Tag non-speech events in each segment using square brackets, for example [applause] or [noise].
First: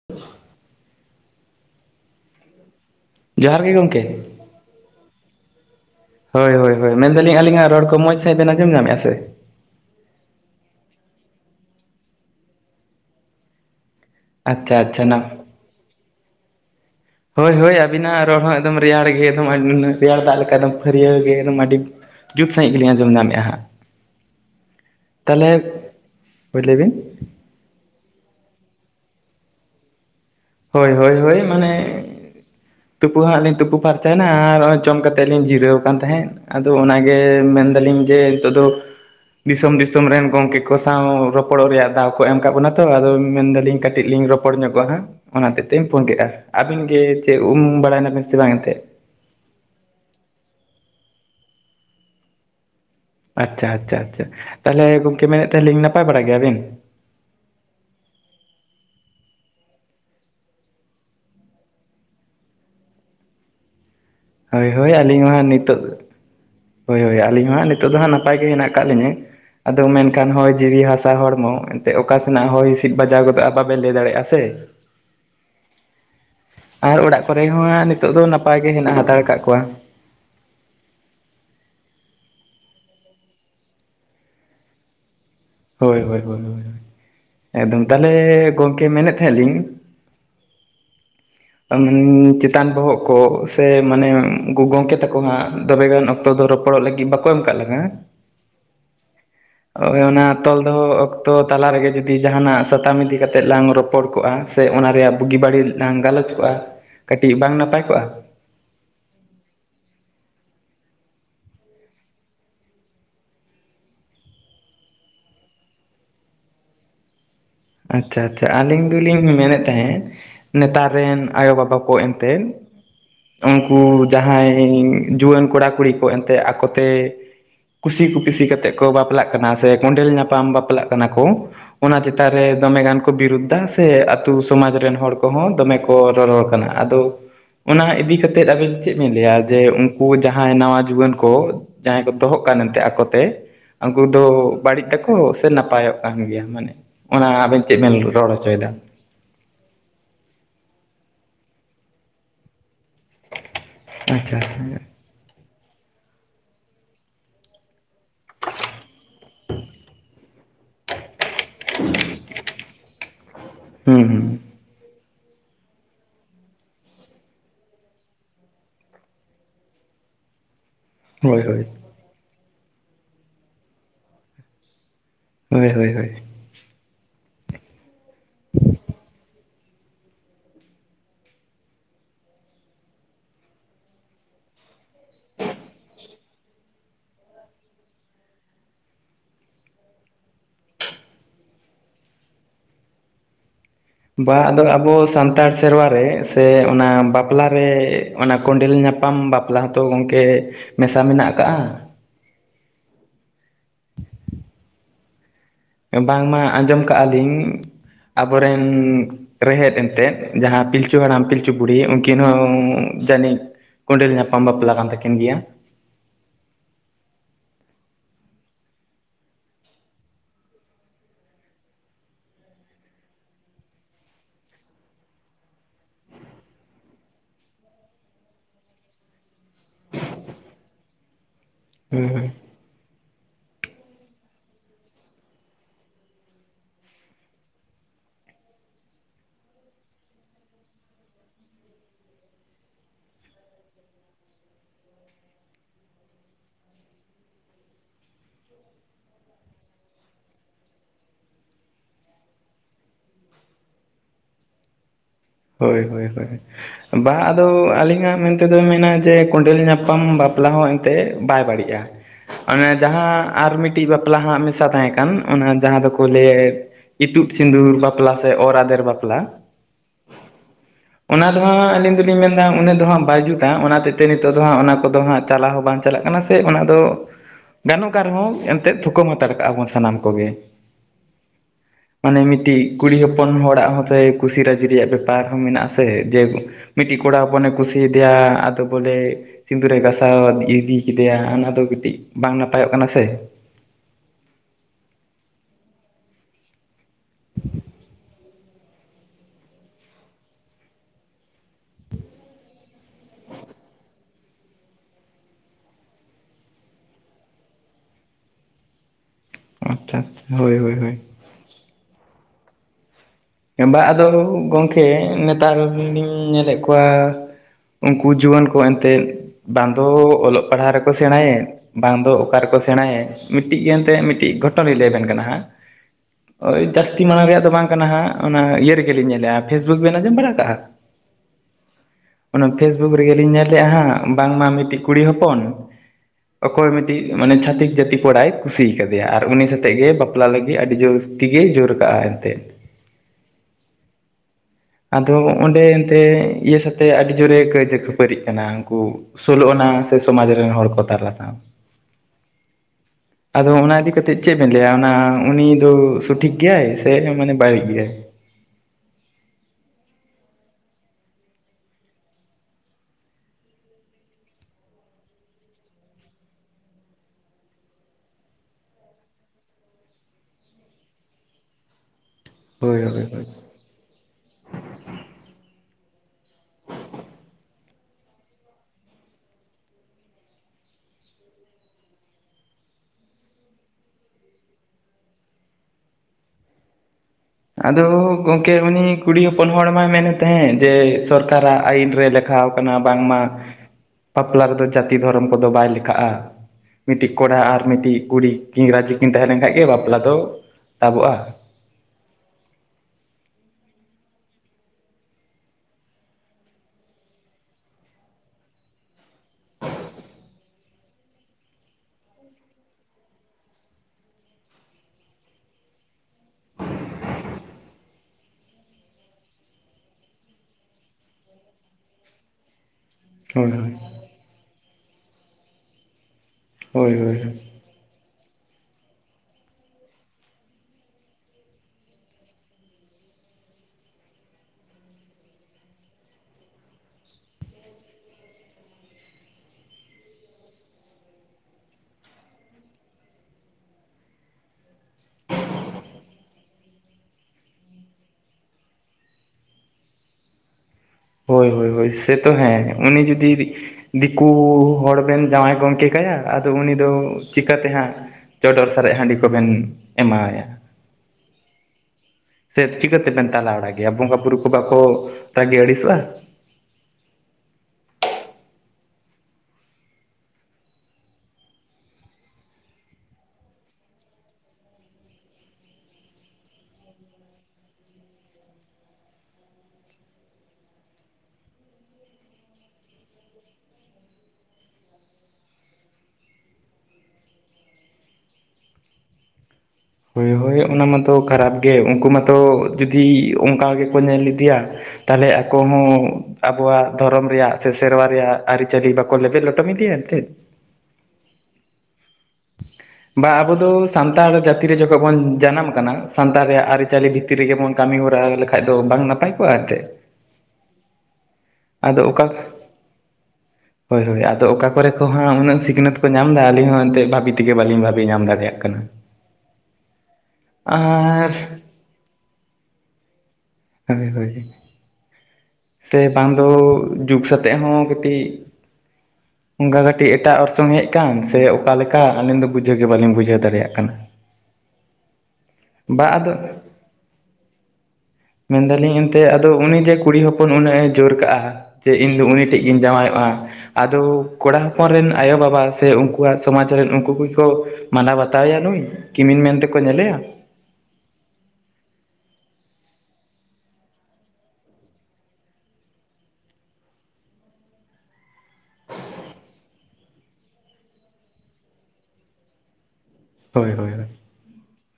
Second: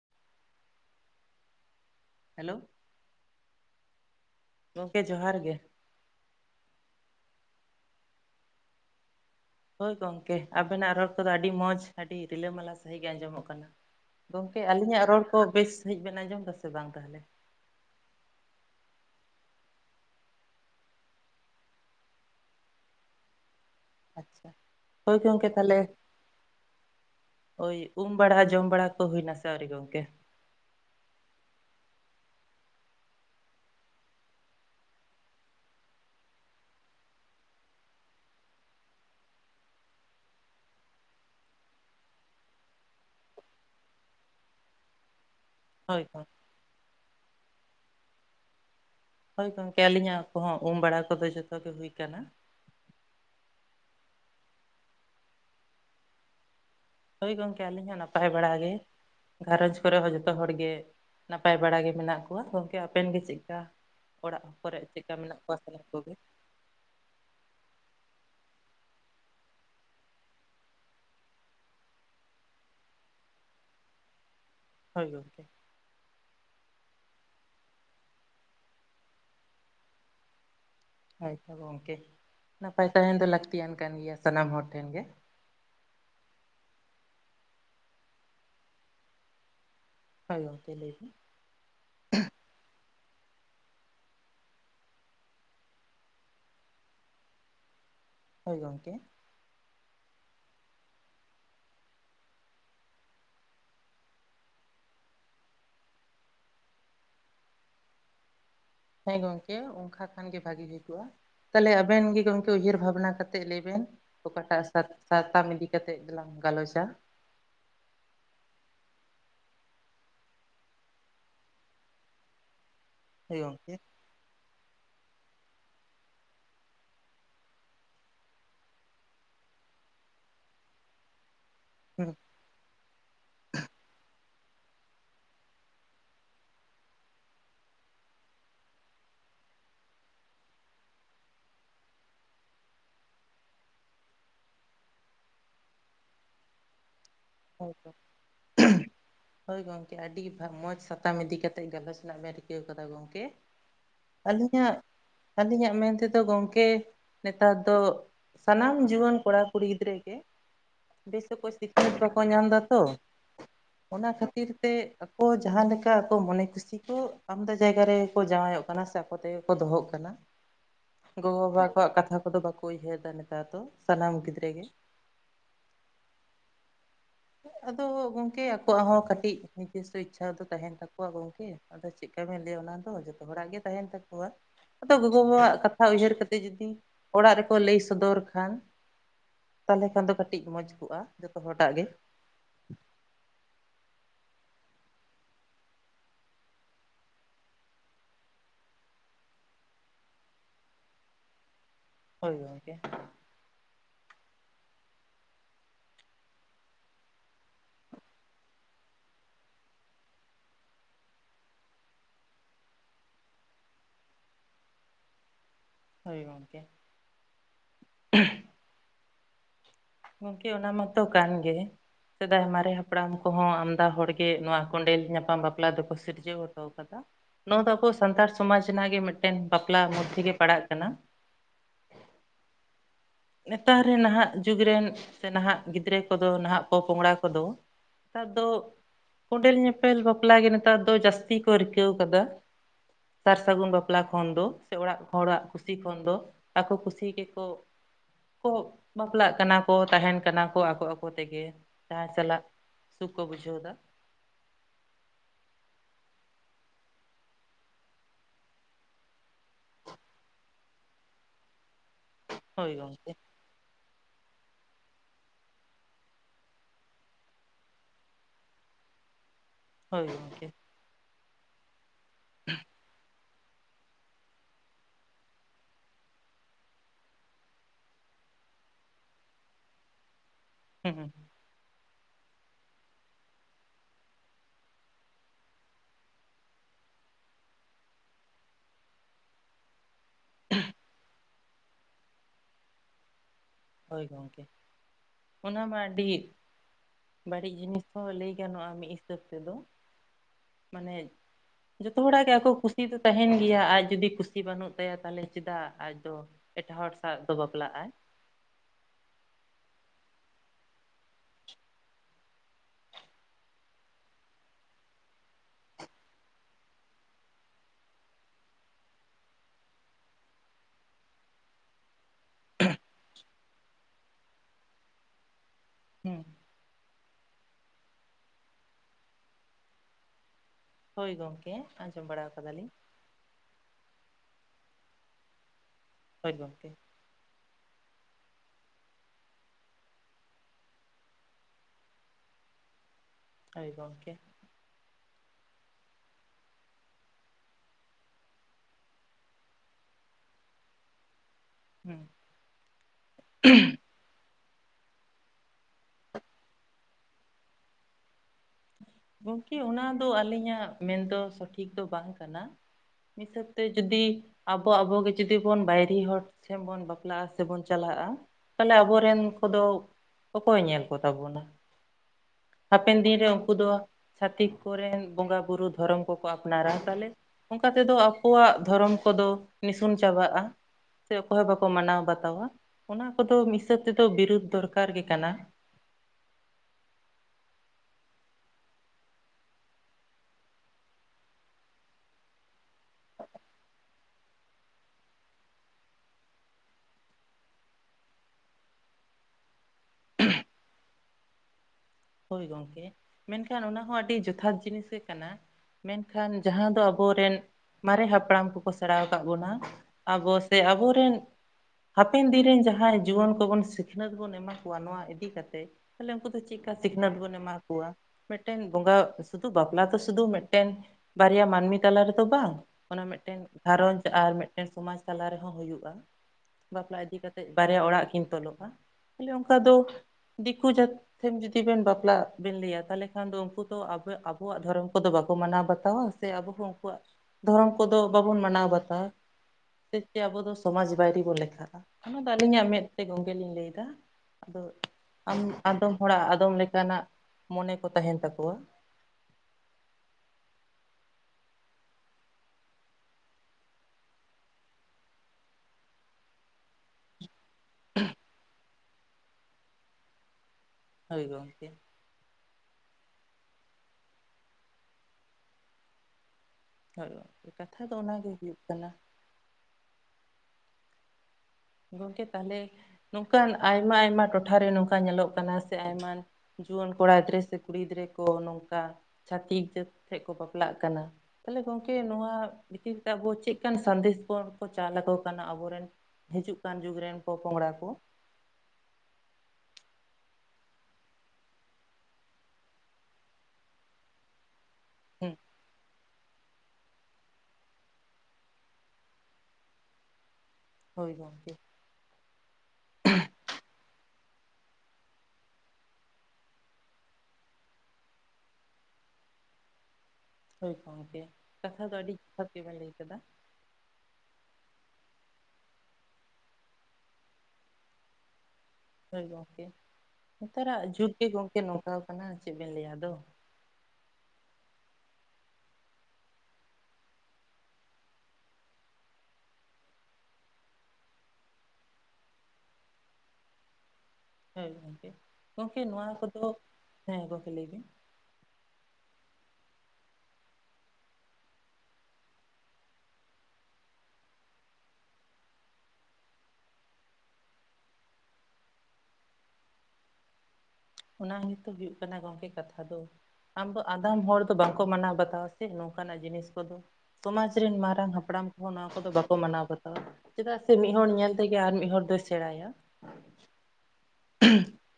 [unintelligible] Hello. ᱡᱚᱦᱟᱨ ᱜᱮ ᱜᱚᱝᱠᱮ᱾ ᱜᱚᱝᱠᱮ ᱡᱚᱦᱟᱨ ᱜᱮ ᱦᱳᱭ ᱦᱳᱭ ᱦᱳᱭ ᱢᱮᱱ ᱫᱟᱞᱤᱧ ᱟᱹᱞᱤᱧᱟᱜ ᱨᱚᱲ ᱠᱚ ᱢᱚᱸᱡᱽ ᱥᱟᱦᱤᱡ ᱵᱮᱱ ᱟᱸᱡᱚᱢ ᱧᱟᱢᱮᱫᱼᱟ ᱥᱮ ᱦᱳᱭ ᱜᱚᱝᱠᱮ ᱟᱵᱮᱱᱟᱜ ᱨᱚᱲ ᱠᱚᱫᱚ ᱟᱹᱰᱤ ᱢᱚᱸᱡᱽ ᱟᱹᱰᱤ ᱨᱤᱞᱟᱹᱢᱟᱞᱟ ᱥᱟᱺᱦᱤᱡ ᱜᱮ ᱟᱸᱡᱚᱢᱚᱜ ᱠᱟᱱᱟ᱾ ᱜᱚᱝᱠᱮ ᱟᱪᱪᱷᱟ ᱟᱪᱪᱷᱟ ᱟᱹᱞᱤᱧᱟᱜ ᱱᱟ ᱨᱚᱲ ᱠᱚ ᱵᱮᱥ ᱥᱟᱺᱦᱤᱡ ᱵᱮᱱ ᱟᱸᱡᱚᱢ ᱫᱟ ᱥᱮ ᱵᱟᱝ ᱛᱟᱦᱚᱞᱮ? ᱦᱳᱭ ᱦᱳᱭ ᱟᱹᱵᱤᱱᱟᱜ ᱨᱚᱲ ᱦᱚᱸ ᱮᱠᱫᱚᱢ ᱨᱮᱭᱟᱲ ᱜᱮ ᱮᱠᱫᱚᱢ [unintelligible] ᱨᱮᱭᱟᱲ ᱫᱟᱜ ᱞᱮᱠᱟ ᱮᱫᱚᱢ ᱯᱟᱹᱨᱭᱟ. ᱲ ᱜᱮ ᱮᱠᱫᱚᱢ ᱟᱹᱰᱤ ᱡᱩᱛ ᱥᱟᱺᱦᱤᱡ ᱜᱮᱞᱤᱧ ᱟᱸᱡᱚᱢ ᱧᱟᱢᱮᱫᱼᱟ ᱦᱟᱸᱜ᱾ ᱟᱪᱪᱷᱟ ᱦᱳᱭ ᱜᱚᱝᱠᱮ ᱛᱟᱦᱚᱞᱮ ᱦᱳᱭ ᱞᱟᱹᱭ ᱵᱤᱱ ᱳᱭ ᱩᱢ ᱵᱟᱲᱟ ᱡᱚᱢ ᱵᱟᱲᱟ ᱠᱚ ᱦᱩᱭ ᱱᱟᱥᱮ ᱟᱹᱣᱨᱤ ᱜᱚᱝᱠᱮ? ᱦᱳᱭ ᱦᱳᱭ ᱦᱳᱭ ᱢᱟᱱᱮ ᱛᱩᱯᱩ ᱦᱟᱸᱜ ᱞᱤᱧ ᱛᱩᱯᱩ ᱯᱷᱟᱨᱪᱟᱭᱮᱱᱟ ᱟᱨ ᱦᱚᱸᱜᱼᱚᱭ ᱡᱚᱢ ᱠᱟᱛᱮᱫ ᱞᱤᱧ ᱡᱤᱨᱟᱹᱣ ᱠᱟᱱ ᱛᱟᱦᱮᱸᱫ᱾ ᱟᱫᱚ ᱚᱱᱟᱜᱮ ᱢᱮᱱᱫᱟᱞᱤᱧ ᱡᱮ ᱦᱤᱛᱚᱜ ᱫᱚ ᱫᱤᱥᱚᱢ ᱫᱤᱥᱚᱢ ᱨᱮᱱ ᱜᱚᱝᱠᱮ ᱠᱚ ᱥᱟᱶ ᱨᱚᱯᱚᱲ ᱨᱮᱭᱟᱜ ᱫᱟᱣ ᱠᱚ ᱮᱢ ᱠᱟᱜ ᱵᱚᱱᱟ ᱛᱚ, ᱟᱫᱚ ᱢᱮᱱᱫᱟᱞᱤᱧ ᱠᱟᱹᱴᱤᱡ ᱞᱤᱧ ᱨᱚ ᱯᱚᱲ ᱧᱚᱜᱚᱜᱼᱟ ᱦᱟᱸᱜ ᱚᱱᱟ ᱦᱚᱛᱮᱡ ᱛᱤᱧ ᱦᱳᱭ ᱯᱷᱳᱱ ᱠᱮᱫᱼᱟ᱾ ᱜᱚᱝ ᱟᱹᱵᱤᱱ ᱜᱮ ᱪᱮᱫ ᱩᱢ ᱵᱟᱲᱟᱭ ᱱᱟᱵᱤᱱ ᱥᱮ ᱵᱟᱝ ᱮᱱᱛᱮᱫ? ᱦᱳᱭ ᱜᱚᱝᱠᱮ ᱟᱹᱞᱤᱧᱟᱜ ᱠᱚᱦᱚᱸ ᱩᱢ ᱵᱟᱲᱟ ᱠᱚᱫᱚ ᱡᱷᱚᱛᱚ ᱜᱮ ᱦᱩᱭ ᱠᱟᱱᱟ᱾ ᱟᱪᱪᱷᱟ ᱟᱪᱪᱷᱟ ᱟᱪᱷᱟ ᱛᱟᱦᱚᱞᱮ ᱜᱚᱝᱠᱮ ᱢᱮᱱᱮᱫ ᱛᱟᱦᱮ ᱟᱞᱤᱧ ᱱᱟᱯᱟᱭ ᱵᱟᱲᱟ ᱜᱮᱭᱟᱵᱤᱱ? ᱦᱳᱭ ᱜᱚᱝᱠᱮ ᱟᱹᱞᱤᱧ ᱦᱚᱸ ᱱᱟᱯᱟᱭ ᱵᱟᱲᱟ ᱜᱮ, ᱜᱷᱟᱨᱚᱸᱡᱽ ᱠᱚᱨᱮ ᱦᱚᱸ ᱡᱚᱛᱚ ᱦᱚᱲᱜᱮ ᱱᱟᱯᱟᱭ ᱵᱟᱲᱟ ᱜᱮ ᱢᱮᱱᱟᱜ ᱠᱚᱣᱟ ᱜᱚᱝᱠᱮ ᱟᱯᱮᱱ ᱜᱮ ᱪᱮᱫᱠᱟ? ᱚᱲᱟᱜ ᱦᱳᱭ ᱠᱚᱨᱮᱜ ᱦᱳᱭ ᱪᱮᱫᱠᱟ ᱟᱹᱞᱤᱧ ᱦᱚᱸ ᱢᱮᱱᱟᱜ ᱦᱟᱸᱜ ᱠᱚᱣᱟ ᱱᱤᱛᱚᱜ ᱥᱟᱱᱟᱢ ᱠᱚᱜᱮ? ᱦᱳᱭ ᱦᱳᱭ ᱟᱹᱞᱤᱧ ᱦᱚᱸ ᱦᱟᱸᱜ ᱱᱤᱛᱚᱜ ᱫᱚ ᱦᱟᱸᱜ ᱱᱟᱯᱟᱭ ᱜᱮ ᱦᱮᱱᱟᱜ ᱠᱟᱜ ᱞᱤᱧᱟᱹ᱾ ᱟᱫᱚ ᱢᱮᱱᱠᱷᱟᱱ ᱦᱚᱭ ᱡᱤᱣᱤ ᱦᱟᱥᱟ ᱦᱚᱲᱢᱚ ᱮᱱᱛᱮᱫ ᱚᱠᱟ ᱥᱮᱱᱟᱜ ᱦᱚᱭ ᱦᱤᱸᱥᱤᱫ ᱵᱟᱡᱟᱣ ᱜᱚᱫᱚᱜᱼᱟ ᱵᱟᱵᱮᱱ ᱞᱟᱹᱭ ᱫᱟᱲᱮᱭᱟᱜᱼᱟ ᱥᱮ᱾ ᱦᱳᱭ ᱜᱚᱝᱠᱮ᱾ ᱟᱨ ᱚᱲᱟᱜ ᱠᱚᱨᱮ ᱦᱚᱸ ᱦᱟᱸᱜ ᱱᱤᱛᱳᱜ ᱫᱚ ᱱᱟᱯᱟᱭ ᱜᱮ ᱦᱮᱱᱟᱜ ᱦᱟᱛᱟᱲ ᱠᱟᱜ ᱠᱚᱣᱟ᱾ ᱦᱚᱭ ᱛᱚ ᱜᱚᱝᱠᱮ, ᱱᱟᱯᱟᱭ ᱛᱟᱦᱮᱱ ᱫᱚ ᱞᱟᱹᱠᱛᱤᱭᱟᱱ ᱠᱟᱱ ᱜᱮᱭᱟ ᱥᱟᱱᱟᱢ ᱦᱚᱲ ᱴᱷᱮᱱ ᱜᱮ᱾ ᱦᱳᱭ ᱦᱳᱭ ᱦᱳᱭ ᱦᱳᱭ ᱮᱠᱫᱚᱢ ᱛᱟᱦᱞᱮ ᱜᱚᱝᱠᱮ ᱢᱮᱱᱮᱫ ᱛᱟᱦᱮᱸᱫ ᱞᱤᱧ ᱦᱚᱭ ᱜᱚᱝᱠᱮ ᱞᱟᱹᱭ ᱵᱤᱱ᱾ [unintelligible] ᱪᱮᱛᱟᱱ ᱵᱚᱦᱚᱜ ᱠᱚ ᱥᱮ ᱢᱟᱱᱮ ᱩᱱᱠᱩ ᱜᱚᱝᱠᱮ ᱛᱟᱠᱚ ᱦᱟᱸᱜ ᱫᱚᱵᱮᱜᱟᱱ ᱚᱠᱛᱚ ᱫᱚ ᱨᱚ ᱯᱚᱲᱚᱜ ᱞᱟᱹᱜᱤᱫ ᱵᱟᱠᱚ ᱮᱢ ᱠᱟᱜ ᱞᱟᱝᱟ᱾ ᱦᱚᱭ ᱜᱚᱝᱠᱮ᱾ ᱦᱳᱭ ᱚᱱᱟ ᱛᱚᱞ ᱫᱚᱦᱚ ᱚᱠᱛᱚ ᱛᱟᱞᱟ ᱨᱮᱜᱮ ᱡᱩᱫᱤ ᱡᱟᱦᱟᱱᱟᱜ ᱥᱟᱛᱟᱢ ᱤᱫᱤ ᱠᱟᱛᱮᱫ ᱞᱟᱝ ᱨᱚᱯᱚᱲ ᱠᱚᱜᱼᱟ᱾ ᱥᱮ ᱚᱱᱟ ᱨᱮᱭᱟᱜ ᱵᱩᱜᱤ ᱵᱟᱹᱲᱤᱡ ᱞᱟᱝ ᱜᱟᱞᱚᱪ ᱠᱚᱜᱼᱟ, ᱠᱟᱹᱴᱤᱡ ᱵᱟᱝ ᱱᱟᱯᱟᱭ ᱠᱚᱜᱼᱟ? ᱦᱮᱸ ᱜᱚᱝᱠᱮ ᱚᱱᱠᱟ ᱠᱷᱟᱱ ᱜᱮ ᱵᱷᱟᱜᱤ ᱦᱩᱭ ᱠᱚᱜᱼᱟ᱾ ᱛᱟᱦᱞᱮ ᱟᱵᱮᱱ ᱜᱮ ᱜᱚᱝᱠᱮ ᱩᱭᱦᱟᱹᱨ ᱵᱷᱟᱵᱱᱟ ᱠᱟᱛᱮᱫ ᱞᱟᱹᱭ ᱵᱮᱱ᱾ ᱚᱠᱟᱴᱟᱜ ᱥᱟᱛ ᱥᱟᱛᱟᱢ ᱤᱫᱤ ᱠᱟᱛᱮᱫ ᱜᱮᱞᱟᱝ ᱜᱟᱞᱚᱪᱟ? ᱟᱪᱪᱷᱟ ᱟᱪᱪᱷᱟ ᱟᱹᱞᱤᱧ ᱫᱩᱞᱤᱧ ᱢᱮᱱᱮᱫ ᱛᱟᱦᱮᱸᱫ ᱱᱮᱛᱟᱨ ᱨᱮᱱ ᱟᱭᱳᱵᱟᱵᱟ ᱠᱚ ᱮᱱᱛᱮᱫ, ᱦᱳᱭ ᱜᱚᱝᱠᱮ ᱩᱱᱠᱩ ᱡᱟᱦᱟᱸᱭ ᱡᱩᱣᱟᱹᱱ ᱠᱚᱲᱟ ᱠᱩᱲᱤ ᱠᱚ ᱮᱱᱛᱮᱫ ᱟᱠᱚ ᱛᱮ ᱠᱩᱥᱤ ᱠᱩᱯᱤᱥᱤ ᱠᱟᱛᱮᱜ ᱠᱚ ᱵᱟᱯᱞᱟᱜ ᱠᱟᱱᱟ ᱥᱮ ᱠᱚᱸᱰᱮᱞ ᱧᱟᱯᱟᱢ ᱵᱟᱯᱞᱟᱜ ᱠᱟᱱᱟ ᱠᱚ, ᱚᱱᱟ ᱦᱩᱸ ᱪᱮ ᱛᱟ ᱨᱮ ᱫᱚᱢᱮ ᱜᱟᱱ ᱠᱚ ᱵᱤᱨᱩᱫᱽᱫᱟ ᱥᱮ ᱟᱹᱛᱩ ᱥᱚᱢᱟᱡᱽ ᱨᱮᱱ ᱦᱚᱲ ᱠᱚᱦᱚᱸ ᱫᱚᱢᱮ ᱠᱚ ᱨᱚᱨᱚᱲ ᱠᱟᱱᱟ ᱟᱫᱚ ᱚᱱᱟ ᱤᱫᱤ ᱠᱟᱛᱮᱫ ᱟᱹᱵᱤᱱ ᱪᱮᱫ ᱵᱤᱱ ᱞᱟᱹᱭᱟ ᱡᱮ ᱩᱱᱠᱩ ᱡᱟᱦᱟᱸᱭ ᱱᱟᱣᱟ ᱡᱩᱣᱟᱹᱱ ᱠᱚ ᱡᱟᱦᱟᱸᱭ ᱠᱚ ᱫᱚᱦᱚᱜ ᱠᱟᱱ ᱮᱱᱛᱮ ᱟᱠᱚᱛᱮ ᱩᱱᱠᱩ ᱫᱚ ᱵᱟᱹᱲᱤᱡ ᱫᱟᱠᱚ ᱥᱮ ᱱᱟᱯᱟᱭᱚᱜ ᱠᱟᱱ ᱜᱮᱭᱟ ᱢᱟᱱᱮ? ᱚᱱᱟ ᱟᱵᱮᱱ ᱪᱮᱫ ᱦᱳᱭᱛᱚ ᱵᱮᱱ ᱨᱚᱲ ᱦᱚᱪᱚᱭᱫᱟ? ᱦᱳᱭ ᱜᱚᱝᱠᱮ ᱟᱹᱰᱤ ᱵᱷᱟ ᱢᱚᱸᱡᱽ ᱥᱟᱛᱟᱢ ᱤᱫᱤ ᱠᱟᱛᱮᱜ ᱜᱟᱞᱚᱪ ᱨᱮᱱᱟᱜ ᱵᱮᱱ ᱨᱤᱠᱟᱹᱣ ᱠᱟᱫᱟ ᱜᱚᱢᱠᱮ᱾ ᱟᱪᱪᱷᱟ ᱟᱹᱞᱤᱧᱟᱜ ᱟᱪᱪᱷᱟ ᱟᱹᱞᱤᱧᱟᱜ ᱢᱮᱱ ᱛᱮᱫᱚ ᱜᱚᱝᱠᱮ ᱱᱮᱛᱟᱨ ᱫᱚ ᱥᱟᱱᱟᱢ ᱡᱩᱭᱟᱹᱱ ᱠᱚᱲᱟ-ᱠᱩᱲᱤ ᱜᱤᱫᱽᱨᱟᱹ ᱜᱮ ᱵᱮᱥ ᱚᱠᱚᱪ ᱥᱤᱠᱷᱱᱟᱹᱛ ᱵᱟᱠᱚ ᱧᱟᱢ ᱫᱟ ᱛᱚ, ᱦᱩᱸ ᱚᱱᱟ ᱠᱷᱟᱹᱛᱤᱨ ᱛᱮ ᱟᱠᱚ ᱡᱟᱦᱟᱸ ᱞᱮᱠᱟ ᱟᱠᱚ ᱢᱚᱱᱮ ᱠᱩᱥᱤ ᱠᱚ ᱟᱢᱫᱟ ᱡᱟᱭᱜᱟ ᱨᱮᱠᱚ ᱡᱟᱶᱟᱭᱚᱜ ᱠᱟᱱᱟ, ᱥᱮ ᱟᱠᱚ ᱛᱮᱜᱮ ᱠᱚ ᱫᱚᱦᱚᱜ ᱠᱟᱱᱟ ᱾ [inaudible] ᱦᱳᱭ ᱜᱚᱜᱚ-ᱵᱟᱵᱟ ᱠᱚᱣᱟᱜ ᱠᱟᱛᱷᱟ ᱠᱚᱫᱚ ᱵᱟᱠᱚ ᱩᱭᱦᱟᱹᱨ ᱫᱟ ᱱᱮᱛᱟᱨ ᱫᱚ ᱥᱟᱱᱟᱢ ᱜᱤᱫᱽᱨᱟᱹ ᱜᱮ᱾ ᱦᱳᱭ ᱦᱳᱭ ᱦᱳᱭ ᱾ ᱟᱫᱚ ᱜᱚᱝᱠᱮ ᱟᱠᱚᱣᱟᱜ ᱦᱚᱸ ᱠᱟᱹᱴᱤᱡ ᱠᱤᱪᱷᱩ ᱤᱪᱷᱟ ᱫᱚ ᱛᱟᱦᱮᱸᱱ ᱛᱟᱠᱚᱣᱟ ᱜᱚᱝᱠᱮ, ᱟᱫᱚ ᱪᱮᱜᱠᱟ ᱵᱤᱱ ᱞᱟᱹᱭᱟ ᱚᱱᱟ ᱫᱚ ᱡᱷᱚᱛᱚ ᱦᱚᱲᱟᱜ ᱜᱮ ᱛᱟᱦᱮᱸᱱ ᱛᱟᱠᱚᱣᱟ ᱾ ᱟᱫᱚ ᱜᱚᱜᱚ-ᱵᱟᱵᱟᱣᱟᱜ ᱠᱟᱛᱷᱟ ᱩᱭᱦᱟᱹᱨ ᱠᱟᱛᱮ ᱡᱩᱫᱤ ᱚᱲᱟᱜ ᱨᱮᱠᱚ ᱞᱟᱹᱭ ᱥᱚᱫᱚᱨ ᱠᱷᱟᱱ ᱛᱟᱦᱞᱮ ᱠᱷᱟᱱ ᱫᱚ ᱠᱟᱹᱴᱤᱡ ᱢᱚᱡᱽ ᱠᱚᱜᱼᱟ ᱡᱷᱚᱛᱚ ᱦᱚᱴᱟᱜ ᱜᱮ ᱾ ᱵᱟ ᱟᱫᱚ ᱟᱵᱚ ᱥᱟᱱᱛᱟᱲ ᱥᱮᱨᱣᱟᱨᱮ ᱥᱮ ᱚᱱᱟ ᱵᱟᱯᱞᱟᱨᱮ ᱚᱱᱟ ᱠᱚᱸᱰᱮᱞ ᱧᱟᱯᱟᱢ ᱵᱟᱯᱞᱟ ᱦᱚᱸᱛᱚ ᱜᱚᱝᱠᱮ ᱢᱮᱥᱟ ᱢᱮᱱᱟᱜ ᱠᱟᱜᱼᱟ ᱾ ᱦᱳᱭ ᱜᱚᱝᱠᱮ ᱾ ᱵᱟᱝᱢᱟ ᱟᱸᱡᱚᱢ ᱠᱟᱜᱼᱟ ᱞᱤᱧ ᱟᱵᱚᱨᱮᱱ ᱨᱮᱦᱮᱫ ᱮᱱᱛᱮᱜ ᱡᱟᱦᱟᱸ ᱯᱤᱞᱪᱩ ᱦᱟᱲᱟᱢ ᱯᱤᱞᱪᱩ ᱵᱩᱲᱦᱤ ᱩᱱᱠᱤᱱ ᱦᱚᱸ ᱡᱟᱹᱱᱤᱡ ᱠᱚᱸᱰᱮᱞ ᱧᱟᱯᱟᱢ ᱵᱟᱯᱞᱟ ᱠᱟᱱ ᱛᱟᱹᱠᱤᱱ ᱜᱮᱭᱟ ᱾ ᱦᱳᱭ ᱜᱚᱢᱠᱮ ᱾ ᱜᱚᱢᱠᱮ ᱚᱱᱟ ᱢᱟᱛᱚ ᱠᱟᱱ ᱜᱮ, ᱥᱮᱫᱟᱭ ᱢᱟᱨᱮ ᱦᱟᱯᱲᱟᱢ ᱠᱚᱦᱚᱸ ᱟᱢᱫᱟ ᱦᱚᱲ ᱜᱮ ᱱᱚᱣᱟ ᱠᱚᱸᱰᱮᱞ ᱧᱟᱯᱟᱢ ᱵᱟᱯᱞᱟ ᱫᱚᱠᱚ ᱥᱤᱨᱡᱟᱹᱣ ᱦᱚᱴᱚ ᱠᱟᱫᱟ ᱾ ᱱᱚᱣᱟ ᱫᱚ ᱟᱵᱚ ᱥᱟᱱᱛᱟᱲ ᱥᱚᱢᱟᱡᱽ ᱨᱮᱱᱟᱜ ᱜᱮ ᱢᱤᱫᱴᱮᱱ ᱵᱟᱯᱞᱟ ᱢᱚᱫᱽᱫᱷᱮ ᱜᱮ ᱯᱟᱲᱟᱜ ᱠᱟᱱᱟ ᱾ ᱦᱩᱸ ᱦᱩᱸ ᱾ ᱱᱮᱛᱟᱨ ᱨᱮ ᱱᱟᱦᱟᱜ ᱡᱩᱜᱽ ᱨᱮᱱ ᱥᱮ ᱱᱟᱦᱟᱜ ᱜᱤᱫᱽᱨᱟᱹ ᱠᱚᱫᱚ ᱱᱟᱦᱟᱜ ᱯᱚᱼᱯᱚᱝᱲᱟ ᱠᱚᱫᱚ ᱱᱮᱛᱟᱨ ᱫᱚ ᱠᱳᱸᱰᱮᱞ ᱧᱮᱯᱮᱞ ᱵᱟᱯᱞᱟ ᱜᱮ ᱱᱮᱛᱟᱨ ᱫᱚ ᱡᱟᱹᱥᱛᱤ ᱠᱚ ᱨᱤᱠᱟᱹᱣ ᱠᱟᱫᱟ ᱾ ᱥᱟᱨ ᱥᱟᱹᱜᱩᱱ ᱵᱟᱯᱞᱟ ᱠᱷᱚᱱ ᱫᱚ ᱥᱮ ᱚᱲᱟᱜ ᱦᱚᱲᱟᱜ ᱠᱩᱥᱤ ᱠᱷᱚᱱ ᱫᱚ, ᱟᱠᱚ ᱠᱩᱥᱤ ᱜᱮᱠᱚ ᱠᱚ ᱵᱟᱯᱞᱟᱜ ᱠᱟᱱᱟ ᱠᱚ ᱛᱟᱦᱮᱸᱱ ᱠᱟᱱᱟ ᱠᱚ ᱟᱠᱚ ᱟᱠᱚ ᱛᱮᱜᱮ ᱡᱟᱦᱟᱸᱭ ᱥᱟᱞᱟᱜ ᱥᱩᱠ ᱠᱚ ᱵᱩᱡᱷᱟᱹᱣ ᱫᱟ, ᱦᱳᱭ ᱦᱳᱭ ᱦᱳᱭ ᱾ ᱵᱟ ᱟᱫᱚ ᱟᱹᱞᱤᱧᱟᱜ ᱢᱮᱱᱛᱮᱫᱚᱭ ᱢᱮᱱᱟ ᱡᱮ ᱠᱚᱸᱰᱮᱞ ᱧᱟᱯᱟᱢ ᱵᱟᱯᱞᱟ ᱦᱚᱸ ᱮᱱ ᱛᱮ ᱵᱟᱭ ᱵᱟᱹᱲᱤᱡᱼᱟ, ᱚᱱᱮ ᱦᱳᱭ ᱡᱟᱦᱟᱸ ᱜᱚᱝᱠᱮ ᱟᱨ ᱢᱤᱫᱴᱤᱡ ᱵᱟᱯᱞᱟ ᱦᱟᱸᱜ ᱢᱮᱥᱟ ᱛᱟᱦᱮᱸ ᱠᱟᱱ ᱚᱱᱮ ᱡᱟᱦᱟᱸ ᱫᱚᱠᱚ ᱞᱟᱹᱭᱮᱛ ᱤᱛᱩᱫ ᱥᱤᱸᱫᱩᱨ ᱵᱟᱯᱞᱟ ᱥᱮ ᱚᱨ ᱟᱫᱮᱨ ᱵᱟᱯᱞᱟ, ᱦᱳᱭ ᱜᱚᱝᱠᱮ ᱾ ᱚᱱᱟ ᱫᱚ ᱦᱟᱸᱜ ᱟᱹᱞᱤᱧ ᱫᱚᱞᱤᱧ ᱢᱮᱱᱫᱟ ᱩᱱᱟᱹᱜ ᱫᱚ ᱦᱟᱸᱜ ᱵᱟᱭ ᱡᱩᱛᱟ, ᱚᱱᱟᱛᱮ ᱛᱮ ᱱᱤᱛᱚᱜ ᱫᱚ ᱦᱟᱸᱜ ᱚᱱᱟ ᱠᱚᱫᱚ ᱦᱟᱸᱜ ᱪᱟᱞᱟᱣ ᱦᱚᱸ ᱵᱟᱝ ᱪᱟᱞᱟᱜ ᱠᱟᱱᱟ, ᱥᱮ ᱚᱱᱟ ᱫᱚ ᱜᱟᱱᱚᱜ ᱠᱟᱱ ᱨᱮᱦᱚᱸ ᱮᱱᱛᱮᱫ ᱛᱷᱩᱠᱟᱹᱢ ᱦᱟᱛᱟᱲ ᱠᱟᱜᱼᱟ ᱵᱚᱱ ᱥᱟᱱᱟᱢ ᱠᱚᱜᱮ ᱾ ᱦᱩᱸ ᱦᱩᱸ ᱾ ᱢᱟᱱᱮ ᱢᱤᱛᱴᱤᱪ ᱠᱩᱲᱤ ᱦᱚᱯᱚᱱ ᱦᱚᱲᱟᱜ ᱦᱚᱸ ᱥᱮ ᱠᱩᱥᱤ ᱨᱟᱹ ᱡᱤ ᱨᱮᱭᱟᱜ ᱵᱮᱯᱟᱨ ᱦᱚᱸ ᱢᱮᱱᱟᱜᱼᱟ ᱥᱮ ᱡᱮ ᱢᱤᱫᱴᱤᱡ ᱠᱚᱲᱟ ᱦᱚᱯᱚᱱᱮ ᱠᱩᱥᱤᱭᱟᱫᱮᱭᱟ, ᱟᱫᱚ ᱵᱚᱞᱮ ᱥᱤᱸᱫᱩᱨᱮ ᱜᱟᱥᱟᱣ ᱤᱫᱤ ᱠᱮᱫᱮᱭᱟ ᱚᱱᱟ ᱫᱚ ᱠᱟᱹᱴᱤᱡ ᱵᱟᱝ ᱱᱟᱯᱟᱭᱚᱜ ᱠᱟᱱᱟ ᱥᱮ? ᱦᱳᱭ ᱜᱚᱝᱠᱮ, ᱚᱱᱟᱢᱟ ᱟᱹᱰᱤ ᱵᱟᱹᱲᱤᱡ ᱡᱤᱱᱤᱥ ᱦᱚᱸ ᱞᱟᱹᱭ ᱜᱟᱱᱚᱜᱼᱟ ᱢᱤᱫ ᱦᱤᱥᱟᱹᱵ ᱛᱮᱫᱚ ᱾ ᱢᱟᱱᱮ ᱡᱷᱚᱛᱚ ᱦᱚᱲᱟᱜ ᱜᱮ ᱟᱠᱚ ᱠᱩᱥᱤ ᱫᱚ ᱛᱟᱦᱮᱸᱱ ᱜᱮᱭᱟ ᱟᱡ ᱡᱩᱫᱤ ᱠᱩᱥᱤ ᱵᱟᱹᱱᱩᱜ ᱛᱟᱭᱟ ᱛᱟᱦᱞᱮ ᱪᱮᱫᱟᱜ ᱟᱡ ᱫᱚ ᱮᱴᱟᱜ ᱦᱚᱲ ᱥᱟᱶ ᱫᱚ ᱵᱟᱯᱞᱟᱜᱼᱟᱭ᱾ ᱟᱪᱪᱷᱟ ᱦᱳᱭ ᱦᱳᱭ ᱦᱳᱭ᱾ ᱮᱵᱟ ᱟᱫᱚ ᱜᱚᱢᱠᱮ ᱱᱮᱛᱟᱨ ᱞᱤᱧ ᱧᱮᱞᱮᱫ ᱠᱚᱣᱟ᱾ ᱩᱱᱠᱩ ᱡᱩᱣᱟᱹᱱ ᱠᱚ ᱮᱱᱛᱮᱛ ᱵᱟᱝ ᱫᱚ ᱚᱞᱚᱜ ᱯᱟᱲᱦᱟᱜ ᱨᱮᱠᱚ ᱥᱮᱬᱟᱭᱮᱫ ᱵᱟᱝ ᱫᱚ᱾ ᱚᱲᱟᱜ ᱨᱮ ᱠᱚ ᱥᱮᱬᱟᱭᱮᱫ ᱢᱤᱫᱴᱤᱡ ᱜᱮ ᱮᱱᱛᱮᱫ ᱢᱤᱫᱴᱤᱡ ᱜᱷᱚᱴᱚᱱᱤᱧ ᱞᱟᱹᱭ ᱟᱵᱮᱱ ᱠᱟᱱᱟ ᱦᱟᱸᱜ᱾ ᱦᱩᱸ ᱳᱭ ᱡᱟᱹᱥᱛᱤ ᱢᱟᱲᱟᱝ ᱨᱮᱭᱟᱜ ᱫᱚ ᱵᱟᱝ ᱠᱟᱱᱟ ᱦᱟᱸᱜ, ᱚᱱᱟ ᱤᱭᱟᱹ ᱨᱮᱜᱮᱞᱤᱧ ᱧᱮᱞᱮᱜᱼᱟ᱾ ᱯᱷᱮᱥᱵᱩᱠ ᱵᱮᱱ ᱟᱸᱡᱚᱢ ᱵᱟᱲᱟ ᱠᱟᱜᱼᱟ᱾ ᱦᱳᱭ ᱜᱚᱢᱠᱮ ᱟᱸᱡᱚᱢ ᱵᱟᱲᱟ ᱠᱟᱫᱟᱞᱤᱧ᱾ [unintelligible] ᱧᱮᱞᱮᱫᱼᱟ ᱦᱟᱜ ᱵᱟᱝ ᱢᱟ ᱢᱤᱫᱴᱤᱡ ᱠᱩᱲᱤ ᱦᱚᱯᱚᱱ ᱦᱳᱭ ᱚᱠᱚᱭ ᱜᱚᱝᱠᱮ ᱢᱤᱫ᱾ ᱢᱟᱱᱮ ᱪᱷᱟᱛᱤᱠ ᱡᱟᱹᱛᱤ ᱠᱚᱲᱟᱭ ᱠᱩᱥᱤ ᱠᱟᱫᱮᱭᱟ ᱟᱨ ᱩᱱᱤ ᱥᱟᱛᱮᱜ ᱜᱮ ᱵᱟᱯᱞᱟ ᱞᱟᱹᱜᱤᱫ ᱟᱹᱰᱤ ᱡᱳᱨ᱾ ᱛᱤ ᱜᱮ ᱡᱳᱨ ᱠᱟᱜᱼᱟ, ᱮᱱᱛᱮᱛ᱾ ᱟᱭ ᱜᱚᱢᱠᱮ ᱟᱫᱚ ᱚᱸᱰᱮ ᱮᱱᱛᱮ ᱤᱭᱟᱹ ᱥᱟᱛᱮᱜ ᱟᱹᱰᱤ ᱡᱳᱨᱮ ᱠᱟᱹᱭᱡᱟᱹ ᱠᱷᱟᱹᱯᱟᱹᱨᱤᱜ ᱠᱟᱱᱟ ᱩᱱᱠᱩ᱾ ᱥᱳᱞᱳ ᱟᱱᱟ ᱥᱮ ᱥᱚᱢᱟᱡᱽ ᱨᱮᱱ ᱦᱚᱲ ᱠᱚ ᱛᱟᱞᱟ ᱥᱟᱶ ᱦᱩᱸ ᱟᱫᱚ ᱚᱱᱟ ᱤᱫᱤ᱾ ᱠᱟᱛᱮᱛ ᱪᱮᱫ ᱵᱮᱱ ᱞᱟᱹᱭᱼᱟ ᱚᱱᱟ ᱩᱱᱤ ᱫᱚ ᱥᱚᱴᱷᱤᱠ ᱜᱮᱭᱟᱭ ᱥᱮ ᱢᱟᱱᱮ ᱵᱟᱹᱲᱤᱡ ᱜᱮᱭᱟᱭ? ᱜᱚᱢᱠᱮ ᱚᱱᱟ ᱫᱚ ᱟᱹᱞᱤᱧᱟᱜ ᱢᱮᱱ ᱫᱚ ᱥᱚᱴᱷᱤᱠ ᱫᱚ ᱵᱟᱝ ᱠᱟᱱᱟ᱾ ᱦᱤᱥᱟᱹᱵᱽ ᱛᱮ ᱡᱩᱫᱤ᱾ ᱟᱵᱚ ᱟᱵᱚ ᱜᱮ ᱡᱩᱫᱤ ᱵᱚᱱ ᱵᱟᱭᱨᱮ ᱦᱚᱲ ᱴᱷᱮᱱ ᱵᱚᱱ ᱵᱟᱯᱞᱟᱜᱼᱟ, ᱥᱮᱵᱚᱱ ᱪᱟᱞᱟᱜᱼᱟ᱾ ᱛᱟᱦᱚᱞᱮ ᱟᱵᱚᱨᱮᱱ ᱠᱚᱫᱚ ᱚᱠᱚᱭ ᱧᱮᱞ ᱠᱚᱛᱟ ᱵᱚᱱᱟ? [unintelligible] ᱦᱟᱯᱮᱱ ᱦᱳᱭ ᱫᱤᱱ ᱦᱳᱭ ᱨᱮ ᱩᱱᱠᱩ ᱫᱚ ᱪᱷᱟᱹᱛᱤᱠ ᱠᱚᱨᱮᱱ ᱵᱚᱸᱜᱟ ᱵᱩᱨᱩ ᱫᱷᱚᱨᱚᱢ ᱠᱚᱠᱚ ᱟᱯᱱᱟᱨ ᱛᱟᱦᱞᱮ᱾ ᱚᱱᱠᱟ ᱛᱮᱫᱚ ᱟᱠᱚᱣᱟᱜ ᱫᱷᱚᱨᱚᱢ ᱠᱚᱫᱚ ᱱᱤᱥᱩᱱ ᱪᱟᱵᱟᱜᱼᱟ᱾ ᱥᱮ ᱚᱠᱚᱭ ᱦᱚᱸ ᱵᱟᱠᱚ ᱢᱟᱱᱟᱣ ᱵᱟᱛᱟᱣᱟ, ᱚᱱᱟ ᱠᱚᱫᱚ ᱢᱤᱫ ᱦᱤᱥᱟᱹᱵ ᱛᱮᱫᱚ ᱵᱤᱨᱩᱫ ᱫᱚᱨᱠᱟᱨ ᱜᱮ ᱠᱟᱱᱟ᱾ ᱟᱫᱚ ᱜᱚᱢᱠᱮ ᱩᱱᱤ ᱠᱩᱲᱤ ᱦᱚᱯᱚᱱ ᱦᱚᱲ ᱢᱟᱭ ᱢᱮᱱᱮᱫ ᱛᱟᱦᱮᱸᱫ ᱡᱮ ᱥᱚᱨᱠᱟᱨᱟᱜ ᱟᱹᱭᱤᱱ ᱨᱮ ᱞᱮᱠᱟ᱾ ᱞᱮᱠᱷᱟᱜ ᱠᱟᱱᱟ, ᱵᱟᱝ ᱢᱟ ᱵᱟᱯᱞᱟ ᱨᱮᱫᱚ ᱡᱟᱹᱛᱤ ᱫᱷᱚᱨᱚᱢ ᱠᱚᱫᱚ ᱵᱟᱭ ᱞᱮᱠᱷᱟᱜᱼᱟ᱾ ᱢᱤᱫᱴᱤᱡ ᱠᱚᱲᱟ ᱟᱨ ᱢᱤᱫᱴᱤᱡ ᱠᱩᱲᱤ ᱠᱤᱱ ᱨᱟᱡᱤ ᱠᱤᱱ ᱛᱟᱦᱮᱸ ᱞᱮᱱᱠᱷᱚᱱ ᱜᱮ ᱵᱟᱯᱞᱟ ᱫᱚ ᱛᱟᱵᱚᱜᱼᱟ᱾ ᱦᱳᱭ ᱜᱚᱢᱠᱮ ᱢᱮᱱᱠᱷᱟᱱ ᱚᱱᱟ ᱦᱚᱸ ᱟᱹᱰᱤ ᱡᱚᱛᱷᱟᱛ ᱡᱤᱱᱤᱥ ᱜᱮ ᱠᱟᱱᱟ᱾ ᱢᱮᱱᱠᱷᱟᱱ ᱡᱟᱦᱟᱸ ᱫᱚ ᱟᱵᱚᱨᱮᱱ ᱢᱟᱨᱮ ᱦᱟᱯᱲᱟᱢ ᱠᱚᱠᱚ ᱥᱮᱬᱟ ᱟᱠᱟᱫ ᱵᱚᱱᱟ ᱟᱵᱚ᱾ ᱛᱮ ᱟᱵᱚᱨᱮᱱ ᱦᱟᱯᱮᱱ ᱫᱤᱱ ᱨᱮᱱ ᱡᱟᱦᱟᱸᱭ ᱡᱩᱣᱟᱹᱱ ᱠᱚᱵᱚᱱ ᱥᱤᱠᱷᱱᱟᱹᱛ ᱵᱚᱱ, ᱮᱢᱟ ᱠᱚᱣᱟ ᱱᱚᱣᱟ ᱤᱫᱤ ᱠᱟᱛᱮᱛ᱾ ᱛᱟᱦᱚᱞᱮ ᱩᱱᱠᱩ ᱫᱚ ᱪᱮ᱾ ᱥᱤᱠᱷᱱᱟᱹᱛ ᱵᱚᱱ ᱮᱢᱟ ᱠᱚᱣᱟ, ᱢᱤᱫᱴᱮᱱ ᱵᱚᱸᱜᱟ ᱥᱩᱫᱷᱩ ᱵᱟᱯᱞᱟ ᱫᱚ ᱥᱩᱫᱩ ᱢᱤᱫᱴᱮᱱ᱾ ᱵᱟᱨᱭᱟ ᱢᱟᱹᱱᱢᱤ ᱛᱟᱞᱟ ᱨᱮᱛᱚ ᱵᱟᱝ᱾ ᱚᱱᱟ ᱢᱤᱫᱴᱮᱱ ᱦᱳᱭ ᱦᱳᱭ ᱜᱷᱟᱨᱚᱸᱡᱽ ᱟᱨ ᱢᱤᱫᱴᱮᱱ ᱥᱚᱢᱟᱡ ᱛᱟᱞᱟ ᱨᱮᱦᱚᱸ ᱦᱩᱭᱩᱜᱼᱟ᱾ ᱵᱟᱯᱞᱟ ᱤᱫᱤ ᱦᱳᱭ ᱠᱟᱛᱮᱫ ᱵᱟᱨᱭᱟ ᱚᱲᱟᱜ ᱠᱤᱱ ᱛᱚᱞᱚᱜᱼᱟ, ᱛᱟᱦᱚᱞᱮ ᱚᱱᱠᱟ ᱫᱚ ᱫᱤᱠᱩ ᱡᱟᱛ᱾ ᱛᱮᱢ ᱡᱩᱫᱤ ᱵᱮᱱ ᱵᱟᱯᱞᱟᱜ ᱵᱮᱱ ᱞᱟᱹᱭᱼᱟ ᱛᱟᱦᱚᱞᱮ ᱠᱷᱟᱱ ᱫᱚ ᱩᱱᱠᱩ ᱫᱚ ᱟᱵᱚᱣᱟᱜ ᱫᱷᱚᱨᱚᱢ ᱠᱚᱫᱚ ᱵᱟᱠᱚ ᱢᱟᱱᱟᱣ ᱵᱟᱛᱟᱣᱼᱟ᱾ ᱥᱮ ᱟᱵᱚ ᱦᱚᱸ ᱩᱱᱠᱩᱣᱟᱜ ᱫᱷᱚᱨᱚᱢ ᱠᱚᱫᱚ ᱵᱟᱵᱚᱱ ᱢᱟᱱᱟᱣ ᱵᱟᱛᱟᱣᱼᱟ᱾ ᱦᱚᱛᱮᱡ ᱛᱮ ᱟᱵᱚ ᱫᱚ ᱥᱚᱢᱟᱡᱽ ᱵᱟᱭᱨᱤ ᱵᱚᱱ ᱞᱮᱠᱷᱟᱜᱼᱟ, ᱚᱱᱟ ᱫᱚ ᱟᱹᱞᱤᱧᱟᱜ ᱢᱮᱫ ᱛᱮ ᱜᱚᱢᱠᱮ ᱞᱤᱧ ᱞᱟᱹᱭ ᱫᱟ᱾ ᱟᱫᱚ ᱟᱫᱚᱢ ᱦᱚᱲᱟᱜ ᱟᱫᱚᱢ ᱞᱮᱠᱟᱱᱟᱜ ᱢᱚᱱᱮ ᱠᱚ ᱛᱟᱦᱮᱱ ᱛᱟᱠᱚᱣᱼᱟ᱾ ᱦᱳᱭ ᱦᱳᱭ ᱦᱳᱭ ᱥᱮᱛᱚ ᱦᱮᱸ ᱩᱱᱤ ᱡᱩᱫᱤ᱾ ᱫᱤᱠᱩ ᱦᱚᱲ ᱵᱮᱱ ᱡᱟᱶᱟᱭ ᱜᱚᱢᱠᱮ ᱠᱟᱭᱟ ᱟᱫᱚ ᱩᱱᱤ ᱫᱚ᱾ ᱪᱤᱠᱟᱹᱛᱮᱦᱟᱸᱜ ᱪᱚᱰᱚᱨ ᱥᱟᱨᱮᱡ ᱦᱟᱺᱰᱤ ᱠᱚᱵᱮᱱ ᱮᱢᱟᱣᱼᱟ᱾ ᱦᱳᱭ ᱜᱚᱢᱠᱮ᱾ ᱥᱮ ᱪᱤᱠᱟᱹᱛᱮᱵᱮᱱ ᱛᱟᱞᱟ ᱚᱲᱟᱜ ᱜᱮᱭᱟ, ᱵᱚᱸᱜᱟ ᱵᱩᱨᱩ ᱠᱚ ᱵᱟᱠᱚ ᱨᱟᱜᱤ- ᱟᱹᱲᱤᱥᱚᱜᱼᱟ᱾ [unintelligible] ᱦᱳᱭ ᱠᱟᱛᱷᱟ ᱫᱚ ᱚᱱᱟ ᱜᱮ ᱦᱩᱭᱩᱜ ᱠᱟᱱᱟ᱾ ᱜᱚᱝᱠᱮ ᱛᱟᱦᱚᱞᱮ ᱱᱚᱝᱠᱟᱱ ᱟᱭᱢᱟ ᱟᱭᱢᱟ ᱴᱚᱴᱷᱟᱨᱮ ᱱᱚᱝᱠᱟ ᱧᱮᱞᱚᱜ ᱠᱟᱱᱟ ᱥᱮ ᱟᱭᱢᱟᱱ, ᱡᱩᱣᱟᱹᱱ ᱠᱚᱲᱟ ᱜᱤᱫᱽᱨᱟᱹ ᱥᱮ ᱠᱩᱲᱤ ᱜᱤᱫᱽᱨᱟᱹ ᱠᱚ ᱱᱚᱝᱠᱟ ᱪᱷᱟᱹᱛᱤᱠ ᱡᱟᱹᱛ ᱴᱷᱮᱜ ᱠᱚ ᱵᱟᱯᱞᱟᱜ ᱠᱟᱱᱟ᱾ ᱛᱟᱦᱚᱞᱮ ᱜᱚᱝᱠᱮ ᱱᱚᱣᱟ [unintelligible] ᱠᱟᱛᱮᱫ ᱟᱵᱚ ᱪᱮᱫᱠᱟᱱ ᱥᱟᱸᱫᱮᱥ ᱵᱚᱱ ᱠᱚ ᱪᱟᱞ ᱟᱠᱚ ᱠᱟᱱᱟ ᱟᱵᱚᱨᱮᱱ, ᱦᱤᱡᱩᱜ ᱠᱟᱱ ᱡᱩᱜᱽ ᱨᱮᱱ ᱯᱚᱯᱚᱜᱽᱲᱟ ᱠᱚ᱾ ᱦᱳᱭ ᱦᱳᱭ ᱚᱱᱟ ᱢᱟᱛᱚ ᱠᱷᱟᱨᱟᱯ ᱜᱮ ᱩᱱᱠᱩ ᱢᱟᱛᱚ ᱡᱩᱫᱤ ᱚᱱᱠᱟ ᱜᱮᱠᱚ ᱧᱮᱞ ᱤᱫᱤᱭᱟ᱾ ᱛᱟᱦᱚᱞᱮ ᱦᱩᱸ ᱟᱠᱚ ᱦᱚᱸ, ᱟᱵᱚᱣᱟᱜ ᱫᱷᱚᱨᱚᱢ ᱨᱮᱭᱟᱜ ᱥᱮ ᱥᱮᱨᱣᱟ ᱨᱮᱭᱟᱜ ᱟᱹᱨᱤᱪᱟᱹᱞᱤ ᱵᱟᱠᱚ ᱞᱮᱵᱮ ᱞᱚᱴᱚᱢ ᱤᱫᱤᱭᱟ ᱮᱱᱛᱮᱫ, ᱦᱚᱭ ᱜᱚᱝᱠᱮ᱾ ᱵᱟ ᱟᱵᱚ ᱫᱚ ᱥᱟᱱ, ᱛᱟᱲ ᱡᱟᱹᱛᱤ ᱨᱮ ᱡᱚᱠᱷᱚᱭ ᱵᱚᱱ ᱡᱟᱱᱟᱢ ᱟᱠᱟᱱᱟ ᱥᱟᱱᱛᱟᱲ ᱨᱮᱭᱟᱜ ᱟᱹᱨᱤᱪᱟᱹᱞᱤ ᱵᱷᱤᱛᱤᱨ ᱨᱮᱜᱮ ᱵᱚᱱ ᱠᱟᱹᱢᱤ ᱦᱚᱨᱟ ᱞᱮᱠᱷᱟᱭ ᱫᱚ ᱵᱟᱝ ᱱᱟᱯᱟᱭ ᱠᱚᱼᱟ ᱮᱱᱛᱮᱜ ᱦᱳᱭ ᱜᱚᱝᱠᱮ ᱠᱟᱛᱷᱟ ᱫᱚ ᱟᱹᱰᱤ ᱡᱚᱛᱷᱟᱛ ᱜᱮᱵᱮᱱ ᱞᱟᱹᱭ ᱠᱟᱫᱟ᱾ ᱦᱳᱭ ᱦᱳᱭ ᱟᱫᱚ ᱚᱠᱟ ᱠᱚᱨᱮ ᱠᱚ ᱦᱟᱸᱜ ᱩᱱᱟᱹᱜ ᱥᱤᱠᱷᱱᱹᱛ ᱠᱚ ᱧᱟᱢ ᱫᱟ ᱟᱞᱤᱧ ᱦᱚᱸ ᱮᱱᱛᱮᱜ ᱵᱷᱟᱵᱤ ᱛᱮᱜᱮ, ᱜᱮ ᱵᱟᱹᱞᱤᱧ ᱵᱷᱟᱵᱤ ᱧᱟᱢ ᱫᱟᱲᱮᱭᱟᱜ ᱠᱟᱱᱟ᱾ ᱦᱳᱭ ᱜᱚᱝᱠᱮ ᱱᱮᱛᱟᱨᱟᱜ ᱡᱩᱜᱽ ᱜᱮ ᱟᱨ ᱜᱚᱢᱹᱝᱠᱮ ᱱᱚᱝᱠᱟᱣ ᱠᱟᱱᱟ ᱪᱮᱫ ᱵᱮᱱ ᱞᱟᱹᱭᱟ ᱟᱫᱚ, ᱦᱳᱭ ᱦᱳᱭ᱾ ᱥᱮ ᱵᱟᱝ ᱫᱚ ᱡᱩᱜᱽ ᱥᱟᱛᱮᱜ ᱦᱚᱸ ᱠᱟᱹᱴᱤᱜ ᱚᱱᱠᱟ ᱠᱟᱹᱴᱤᱜ ᱮᱴᱟᱜ ᱚᱨᱥᱚᱝ ᱦᱮᱜ ᱠᱟᱱ ᱥᱮ ᱚᱠᱟᱞᱮᱠᱟ ᱟᱹᱞᱤᱧ ᱫᱚ ᱵᱩᱡᱷᱟᱹᱣ ᱜᱮ ᱵᱟᱹᱞᱤᱧ ᱵᱩᱡᱷᱟᱹᱣ ᱫᱟᱲᱮᱭᱟᱜ ᱠᱟᱱᱟ᱾ ᱦᱮᱸ ᱜᱚᱝᱠᱮ, ᱜᱚᱝᱠᱮ ᱱᱚᱣᱟ ᱵᱟ ᱟᱫᱚ ᱠᱚᱫᱚ ᱦᱮᱸ ᱜᱚᱝᱠᱮ ᱞᱟᱹᱭ ᱵᱤᱱ? ᱢᱮᱱᱫᱟᱞᱤᱧ ᱮᱱᱛᱮᱜ ᱟᱫᱚ ᱩᱱᱤ ᱡᱮ ᱠᱩᱲᱤ ᱦᱚᱯ ᱯᱚᱱ ᱩᱱᱟᱹᱜ ᱮ ᱡᱳᱨ ᱠᱟᱜᱼᱟ ᱡᱮ ᱤᱧ ᱫᱚ ᱩᱱᱤ ᱴᱷᱮᱜ ᱜᱤᱧ ᱡᱟᱶᱟᱭᱚᱜᱼᱟ᱾ ᱟᱫᱚ ᱠᱚᱲᱟ ᱦᱚᱯᱚᱱ ᱨᱮᱱ ᱟᱭᱳᱵᱟᱵᱟ ᱥᱮ ᱩᱱᱠᱩᱣᱟᱜ ᱥᱚᱢᱟᱡᱽ ᱨᱮᱱ ᱩᱱᱠᱩ ᱠᱚᱜᱮ ᱠᱚ ᱢᱟᱱᱟᱣ ᱵᱟᱛᱟᱣᱭᱟ ᱱᱩᱭ, ᱠᱤᱢᱤᱱ ᱢᱮᱱ ᱛᱮᱠᱚ ᱧᱮᱞᱮᱭᱟ᱾ ᱚᱱᱟ ᱜᱮᱛᱚ ᱦᱩᱭᱩᱜ ᱠᱟᱱᱟ ᱜᱚᱝᱠᱮ ᱠᱟᱛᱷᱟ ᱫᱚ, ᱟᱢᱫᱚ ᱟᱫᱟᱢ ᱦᱚᱲ ᱫᱚ ᱵᱟᱝᱠᱚ ᱢᱟᱱᱟᱣ ᱵᱟᱛᱟᱣᱟ ᱥᱮ ᱱᱚᱝᱠᱟᱱᱟᱜ ᱡᱤᱱᱤᱥ ᱠᱚᱫᱚ ᱥᱚᱢᱟᱡᱽ ᱨᱮᱱ ᱢᱟᱨᱟᱝ ᱦᱟᱯᱲᱟᱢ ᱠᱚᱦᱚᱸ ᱱᱚᱣᱟ ᱠᱚᱫᱚ ᱵᱟᱠᱚ ᱢᱟᱱᱟᱣ ᱵᱟᱛᱟᱣᱟ᱾ ᱡᱮᱫᱟᱜ ᱥᱮ ᱢᱤᱜ ᱦᱚᱲ ᱧᱮᱞᱛᱮ ᱜᱮ ᱟᱨ ᱢᱤᱜ ᱦᱚᱲ ᱫᱚᱭ ᱥᱮᱲᱟᱭᱭᱟ ᱦᱳᱭ ᱦᱳᱭ,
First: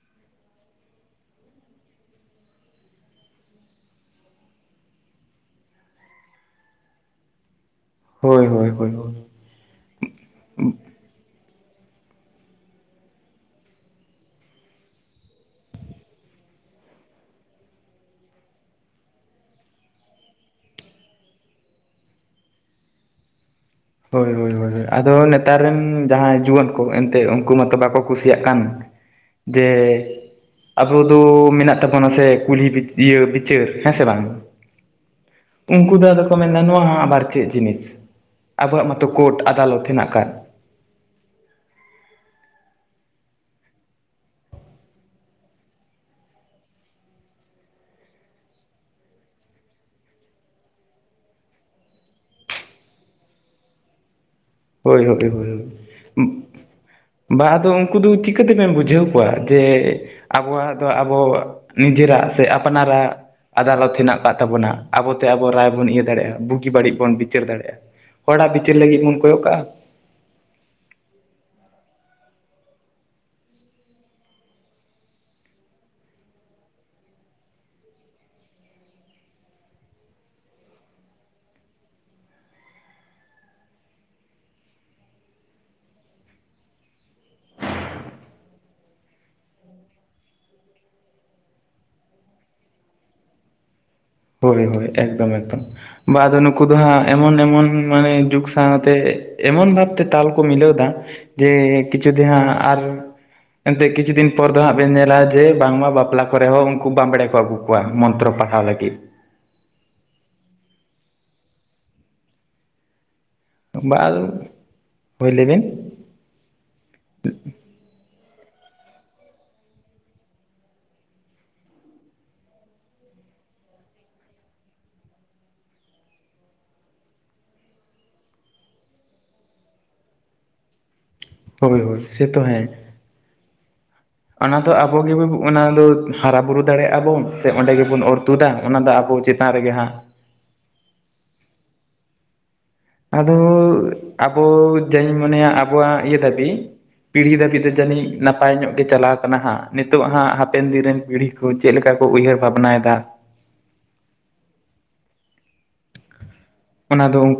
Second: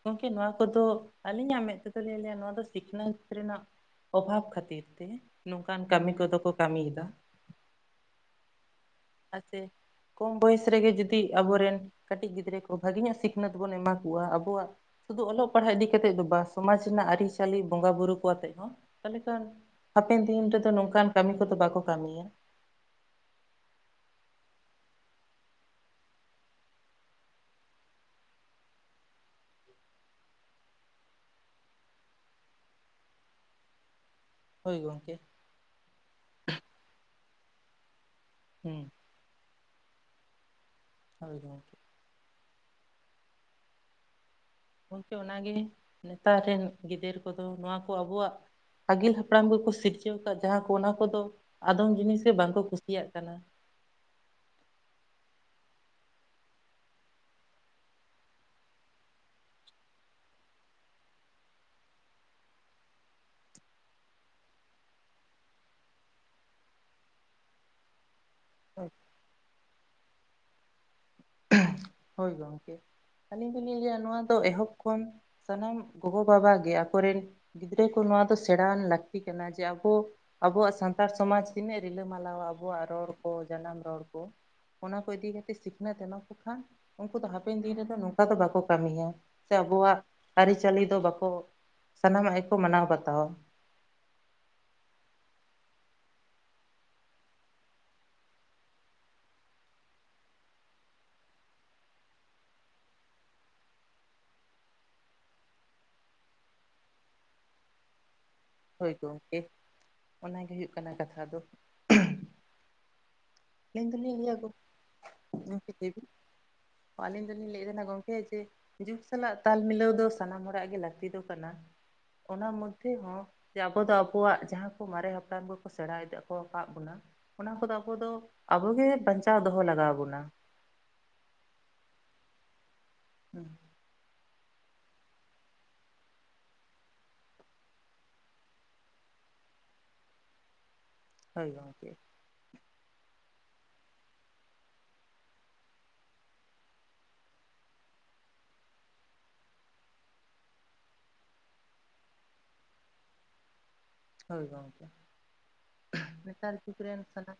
ᱜᱚᱝᱠᱮ ᱱᱚᱣᱟ ᱠᱚᱫᱚ ᱟᱹᱞᱤᱧᱟᱜ ᱢᱮᱫ ᱛᱮᱫᱚ ᱞᱤᱧ ᱞᱟᱹᱭᱟ ᱱᱚᱣᱟ ᱫᱚ ᱥᱤᱠᱷᱱᱟᱹᱛ ᱨᱮᱱᱟᱜ, ᱚᱵᱷᱟᱵᱽ ᱠᱷᱟᱹᱛᱤᱨ ᱛᱮ ᱱᱚᱝᱠᱟᱱ ᱠᱟᱹᱢᱤ ᱠᱚᱫᱚ ᱠᱚ ᱠᱟᱹᱢᱤᱭᱮᱫᱟ᱾ ᱦᱳᱭ ᱦᱳᱭ ᱦᱳᱭ ᱦᱳᱭ, ᱟᱛᱮ, ᱠᱚᱢ ᱵᱚᱭᱮᱥ ᱨᱮᱜᱮ ᱡᱩᱫᱤ ᱟᱵᱚᱨᱮᱱ ᱠᱟᱹᱴᱤᱜ ᱜᱤᱫᱽᱨᱟᱹ ᱠᱚ ᱵᱷᱟᱹᱜᱤ ᱧᱚᱜ ᱥᱤᱠᱷᱱᱟᱹᱛ ᱵᱚᱱ ᱮᱢᱟ ᱠᱚᱣᱟ ᱟᱵᱚᱣᱟᱜ, ᱥᱩᱫᱩ ᱚᱞᱚᱜ ᱯᱟᱲᱦᱟᱜ ᱤᱫᱤ ᱠᱟᱛᱮᱫ ᱫᱚ ᱵᱟᱝ ᱥᱚᱢᱟᱡᱽ ᱨᱮᱱᱟᱜ ᱟᱹᱨᱤᱪᱟᱹᱞᱤ ᱵᱚᱸᱜᱟᱼ ᱵᱩᱨᱩ ᱠᱚ ᱟᱛᱮᱫ ᱦᱚᱸ ᱛᱟᱦᱚᱠᱮ ᱠᱷᱟᱱ ᱦᱟᱯᱮᱱ ᱫᱤᱱ ᱨᱮᱫᱚ ᱱᱚᱝᱠᱟᱱ ᱠᱟᱹᱢᱤ ᱠᱚᱫᱚ ᱵᱟᱠᱚ ᱠᱟᱹᱢᱤᱭᱟ᱾ ᱦᱳᱭ ᱦᱳᱭ ᱦᱳᱭ ᱟᱫᱚ ᱱᱮᱛᱟᱨ ᱨᱮᱱ ᱡᱟᱦᱟᱸᱭ ᱡᱩᱣᱟᱹᱱ ᱠᱚ ᱮᱱᱛᱮᱜ ᱩᱱᱠᱩ ᱢᱟᱛᱚ ᱵᱟᱠᱚ ᱠᱩᱥᱤᱭᱟᱜ ᱠᱟᱱ᱾ ᱡᱮ, ᱟᱵᱚ ᱫᱚ ᱢᱮᱱᱟᱜ ᱛᱟᱵᱚᱱᱟ ᱥᱮ ᱠᱩᱞᱦᱤ ᱵᱤᱪ ᱤᱭᱟᱹ ᱵᱤᱪᱟᱹᱨ ᱦᱮᱸ ᱥᱮ ᱵᱟᱝ ᱦᱳᱭ ᱜᱚᱝᱠᱮ᱾ ᱩᱱᱠᱩ ᱫᱚ ᱟᱫᱚ ᱠᱚ ᱢᱮᱱᱫᱟ ᱱᱚᱣᱟ ᱦᱚᱸ ᱟᱵᱟᱨ ᱪᱮᱜ ᱡᱤᱱᱤᱥ ᱦᱩᱸ ᱟᱵᱚᱣᱟᱜ ᱢᱟᱛᱚ ᱠᱚᱴ ᱟᱫᱟᱞᱚᱛ ᱦᱮᱱᱟᱜ ᱠᱟᱫ᱾ ᱦᱚᱭ ᱦᱚᱭ, ᱜᱚᱝᱠᱮ ᱚᱱᱟᱜᱮ ᱱᱮᱛᱟᱨ ᱨᱮᱱ ᱜᱤᱫᱟᱹᱨ ᱠᱚᱫᱚ ᱱᱚᱣᱟᱠᱚ ᱟᱵᱚᱣᱟᱜ ᱟᱹᱜᱤᱞ ᱦᱟᱯᱲᱟᱢ ᱠᱚᱠᱚ ᱥᱤᱨᱡᱟᱹᱣ ᱠᱟᱜ ᱡᱟᱦᱟᱸ ᱠᱚ ᱚᱱᱟ ᱠᱚᱫᱚ ᱟᱫᱚᱢ ᱡᱤᱱᱤᱥ ᱜᱮ ᱵᱟᱝ ᱠᱚ ᱠᱩᱥᱤᱭᱟᱜ ᱠᱟᱱᱟ᱾ ᱦᱳᱭ ᱦᱳᱭ ᱦᱳᱭ ᱦᱳᱭ, ᱵᱟ ᱟᱫᱚ ᱩᱱᱠᱩ ᱫᱚ ᱪᱤᱠᱟᱹ ᱛᱮᱵᱮᱢ ᱵᱩᱡᱷᱟᱹᱣ ᱠᱚᱣᱟ ᱡᱮ, ᱟᱵᱚᱣᱟᱜ ᱫᱚ ᱟᱵᱚ ᱱᱤᱡᱮᱨᱟᱜ ᱥᱮ ᱟᱯᱱᱟᱨᱟᱜ ᱟᱫᱟᱞᱚᱛ ᱦᱮᱱᱟᱜ ᱠᱟᱜ ᱛᱟᱵᱚᱱᱟ ᱟᱵᱚᱛᱮ ᱟᱵᱚ ᱨᱟᱭ ᱵᱚᱱ ᱤᱭᱟᱹ ᱫᱟᱲᱮᱜ-ᱟ ᱵᱩᱜᱤ ᱵᱟᱹᱲᱤᱡ ᱵᱚᱱ ᱵᱤᱪᱟᱹᱨ ᱫᱟᱲᱮᱜ-ᱟ᱾ ᱦᱚᱲᱟᱜ ᱵᱤᱪᱟᱹᱨ ᱞᱟᱹᱜᱤᱫ ᱵᱚᱱ ᱠᱚᱭᱚᱜ ᱠᱟᱜᱟ᱾ ᱦᱳᱭ ᱜᱚᱝᱠᱮ ᱟᱹᱞᱤᱧ ᱫᱚ [unintelligible] ᱱᱚᱣᱟ ᱫᱚ ᱮᱦᱚᱵ ᱠᱷᱚᱱ ᱥᱟᱱᱟᱢ ᱜᱚᱜᱚ ᱵᱟᱵᱟ ᱜᱮ ᱟᱠᱚᱨᱮᱱ ᱜᱤᱫᱽᱨᱟᱹ ᱠᱚ ᱱᱚᱣᱟ ᱫᱚ ᱥᱮᱬᱟᱣᱟᱱ ᱞᱟᱹᱠᱛᱤ ᱠᱟᱱᱟ ᱡᱮ ᱟᱵᱚ ᱟᱵᱚᱣᱟᱜ ᱥᱟᱱᱛᱟᱲ ᱥᱚᱢᱟᱡᱽ ᱛᱤᱱᱟᱹᱜ ᱨᱤᱞᱟᱹ ᱢᱟᱞᱟᱣ-ᱟ ᱟᱵᱚᱣᱟᱜ ᱨᱚᱲ ᱠᱚ ᱡᱟᱱᱟᱢ ᱨᱚᱲ ᱠᱚ᱾ ᱚᱱᱟ ᱠᱚ ᱤᱫᱤ ᱠᱟᱛᱮᱫ ᱥᱤᱠᱷᱱᱟᱹᱛ ᱮᱢᱟ ᱠᱚᱠᱷᱟᱱ ᱩᱝᱠᱩ ᱫᱚ ᱦᱟᱯᱮᱱ ᱫᱤᱱ ᱨᱮᱫᱚ ᱱᱚᱝᱠᱟ ᱫᱚ ᱵᱟᱠᱚ ᱠᱟᱹᱢᱤᱭᱟ ᱥᱮ ᱟᱵᱚᱣᱟᱜ ᱟᱹᱨᱤᱪᱟᱹᱞᱤ ᱫᱚ ᱵᱟᱠᱚ ᱥᱟᱱᱟᱢᱟᱜ ᱜᱮ ᱠᱚ ᱢᱟᱱᱟᱣ ᱵᱟᱛᱟᱣ-ᱟ᱾ ᱦᱳᱭ ᱦᱳᱭ ᱮᱠᱫᱚᱢ ᱮᱠᱫᱚᱢ᱾ ᱵᱟ ᱟᱫᱚ ᱱᱩᱠᱩ ᱫᱚ ᱦᱟᱸᱜ ᱮᱢᱚᱱ ᱮᱢᱚᱱ ᱢᱟᱱᱮ ᱡᱩᱜᱽ ᱥᱟᱶᱛᱮ ᱮᱢᱚᱱ ᱵᱷᱟᱵᱛᱮ ᱛᱟᱞ ᱠᱚ ᱢᱤᱞᱟᱹᱣ ᱫᱟ ᱡᱮ ᱠᱤᱪᱩ ᱫᱤᱱ ᱦᱟᱸᱜ ᱟᱨ ᱮᱱᱛᱮᱜ ᱠᱤᱪᱷᱩ ᱫᱤᱱ ᱯᱚᱨ ᱫᱚ ᱦᱟᱸᱜ ᱵᱮᱱ ᱧᱮᱞᱟ ᱡᱮ ᱵᱟᱝᱢᱟ ᱵᱟᱯᱞᱟ ᱠᱚᱨᱮ ᱦᱚᱸ ᱩᱝᱠᱩ ᱵᱟᱢᱵᱲᱮ ᱠᱚ ᱟᱹᱜᱩ ᱠᱚᱣᱟ, ᱢᱚᱱᱛᱨᱚ ᱯᱟᱴ ᱦᱳᱭ ᱜᱚᱝᱠᱮ ᱚᱱᱟᱜᱮ ᱦᱩᱭᱩᱜ ᱠᱟᱱᱟ ᱠᱟᱛᱷᱟ ᱫᱚ᱾ ᱟᱞᱤᱧ ᱵᱟ ᱫᱚᱞᱤᱧ ᱞᱟᱹᱭᱟ [unintelligible] ᱜᱚᱝᱠᱮ ᱞᱟᱹᱭ ᱵᱤᱱ? ᱟᱹᱞᱤᱧ ᱫᱚᱞᱤᱧ ᱞᱟᱹᱭᱮᱫ ᱛᱟᱦᱮᱱᱟ ᱜᱚᱝᱠᱮ ᱡᱮ ᱡᱩᱜᱽ ᱥᱟᱞᱟᱜ ᱛᱟᱞ ᱢᱤᱞᱟᱹᱣ ᱫᱚ ᱥᱟᱱᱟᱢ ᱦᱚᱲᱟᱜ ᱜᱮ ᱞᱟᱹᱠᱛᱤ ᱫᱚ ᱠᱟᱱᱟ᱾ ᱚᱱᱟ ᱢᱚᱫᱷᱮ ᱦᱚᱸ ᱡᱮ ᱟᱵᱚ ᱫᱚ ᱟᱵᱚᱣᱟᱜ ᱡᱟᱦᱟᱸ ᱠᱚ ᱢᱟᱨᱮ ᱦᱟᱯᱲᱟᱢ ᱠᱚᱠᱚ ᱥᱮᱬᱟ ᱤᱫᱤ ᱟᱠᱚ ᱠᱟᱫᱜ ᱵᱚᱱᱟ ᱚᱱᱟ ᱠᱚᱫᱚ ᱟᱵᱚ ᱫᱚ ᱟᱵᱚ ᱜᱮ ᱵᱟᱧᱪᱟᱣ ᱫᱚᱦᱚ ᱞᱟᱜᱟᱣ ᱟᱵᱚᱱ-ᱟ᱾ ᱦᱳᱭ ᱦᱳᱭ ᱥᱮ ᱛᱚ ᱦᱮᱸ᱾ ᱦᱩᱸ ᱚᱱᱟ ᱫᱚ ᱟᱵᱚ ᱜᱮ ᱵᱟᱵᱩ ᱚᱱᱟ ᱫᱚ ᱦᱟᱨᱟ ᱵᱩᱨᱩ ᱫᱟᱲᱮᱭᱟᱜ-ᱟ ᱵᱚᱱ ᱛᱮ ᱚᱸᱰᱮ ᱜᱮᱵᱚᱱ ᱚᱨ ᱛᱩᱫᱟ ᱚᱱᱟ ᱫᱚ ᱟᱵᱚ ᱪᱮᱛ ᱛᱟᱱ ᱨᱮᱜᱮ ᱦᱟᱸᱜ᱾ ᱦᱳᱭ ᱜᱚᱝᱠᱮ ᱟᱫᱚ ᱟᱵᱚ ᱡᱟᱧ ᱢᱚᱱᱮᱭ-ᱟ ᱟᱵᱚᱣᱟᱜ ᱤᱭᱟᱹ ᱫᱷᱟᱹᱵᱤᱡ ᱯᱤᱲᱦᱤ ᱫᱟᱹᱵᱤ ᱫᱚ ᱡᱟᱹᱱᱤᱡ ᱱᱟᱯᱟᱭ ᱧᱚᱜ ᱜᱮ ᱪᱟᱞᱟᱣ ᱠᱟᱱᱟ ᱦᱟᱸᱜ ᱱᱤᱛᱚᱜ ᱦᱟᱸᱜ ᱦᱟᱯᱮᱱ ᱫᱤᱱ ᱨᱮᱱ ᱯᱤᱲᱦᱤ ᱠᱩ ᱪᱮᱫ ᱞᱮᱠᱟ ᱠᱚ ᱩᱭᱦᱟᱹᱨ ᱵᱷᱟᱵᱽᱱᱟᱭ ᱫᱟ᱾ ᱦᱳᱭ ᱜᱚᱝᱠᱮ ᱱᱮᱛᱟᱨ ᱡᱽᱨᱮ ᱨᱮᱱ ᱚᱱᱟ ᱫᱚ ᱥᱟᱱᱟᱢ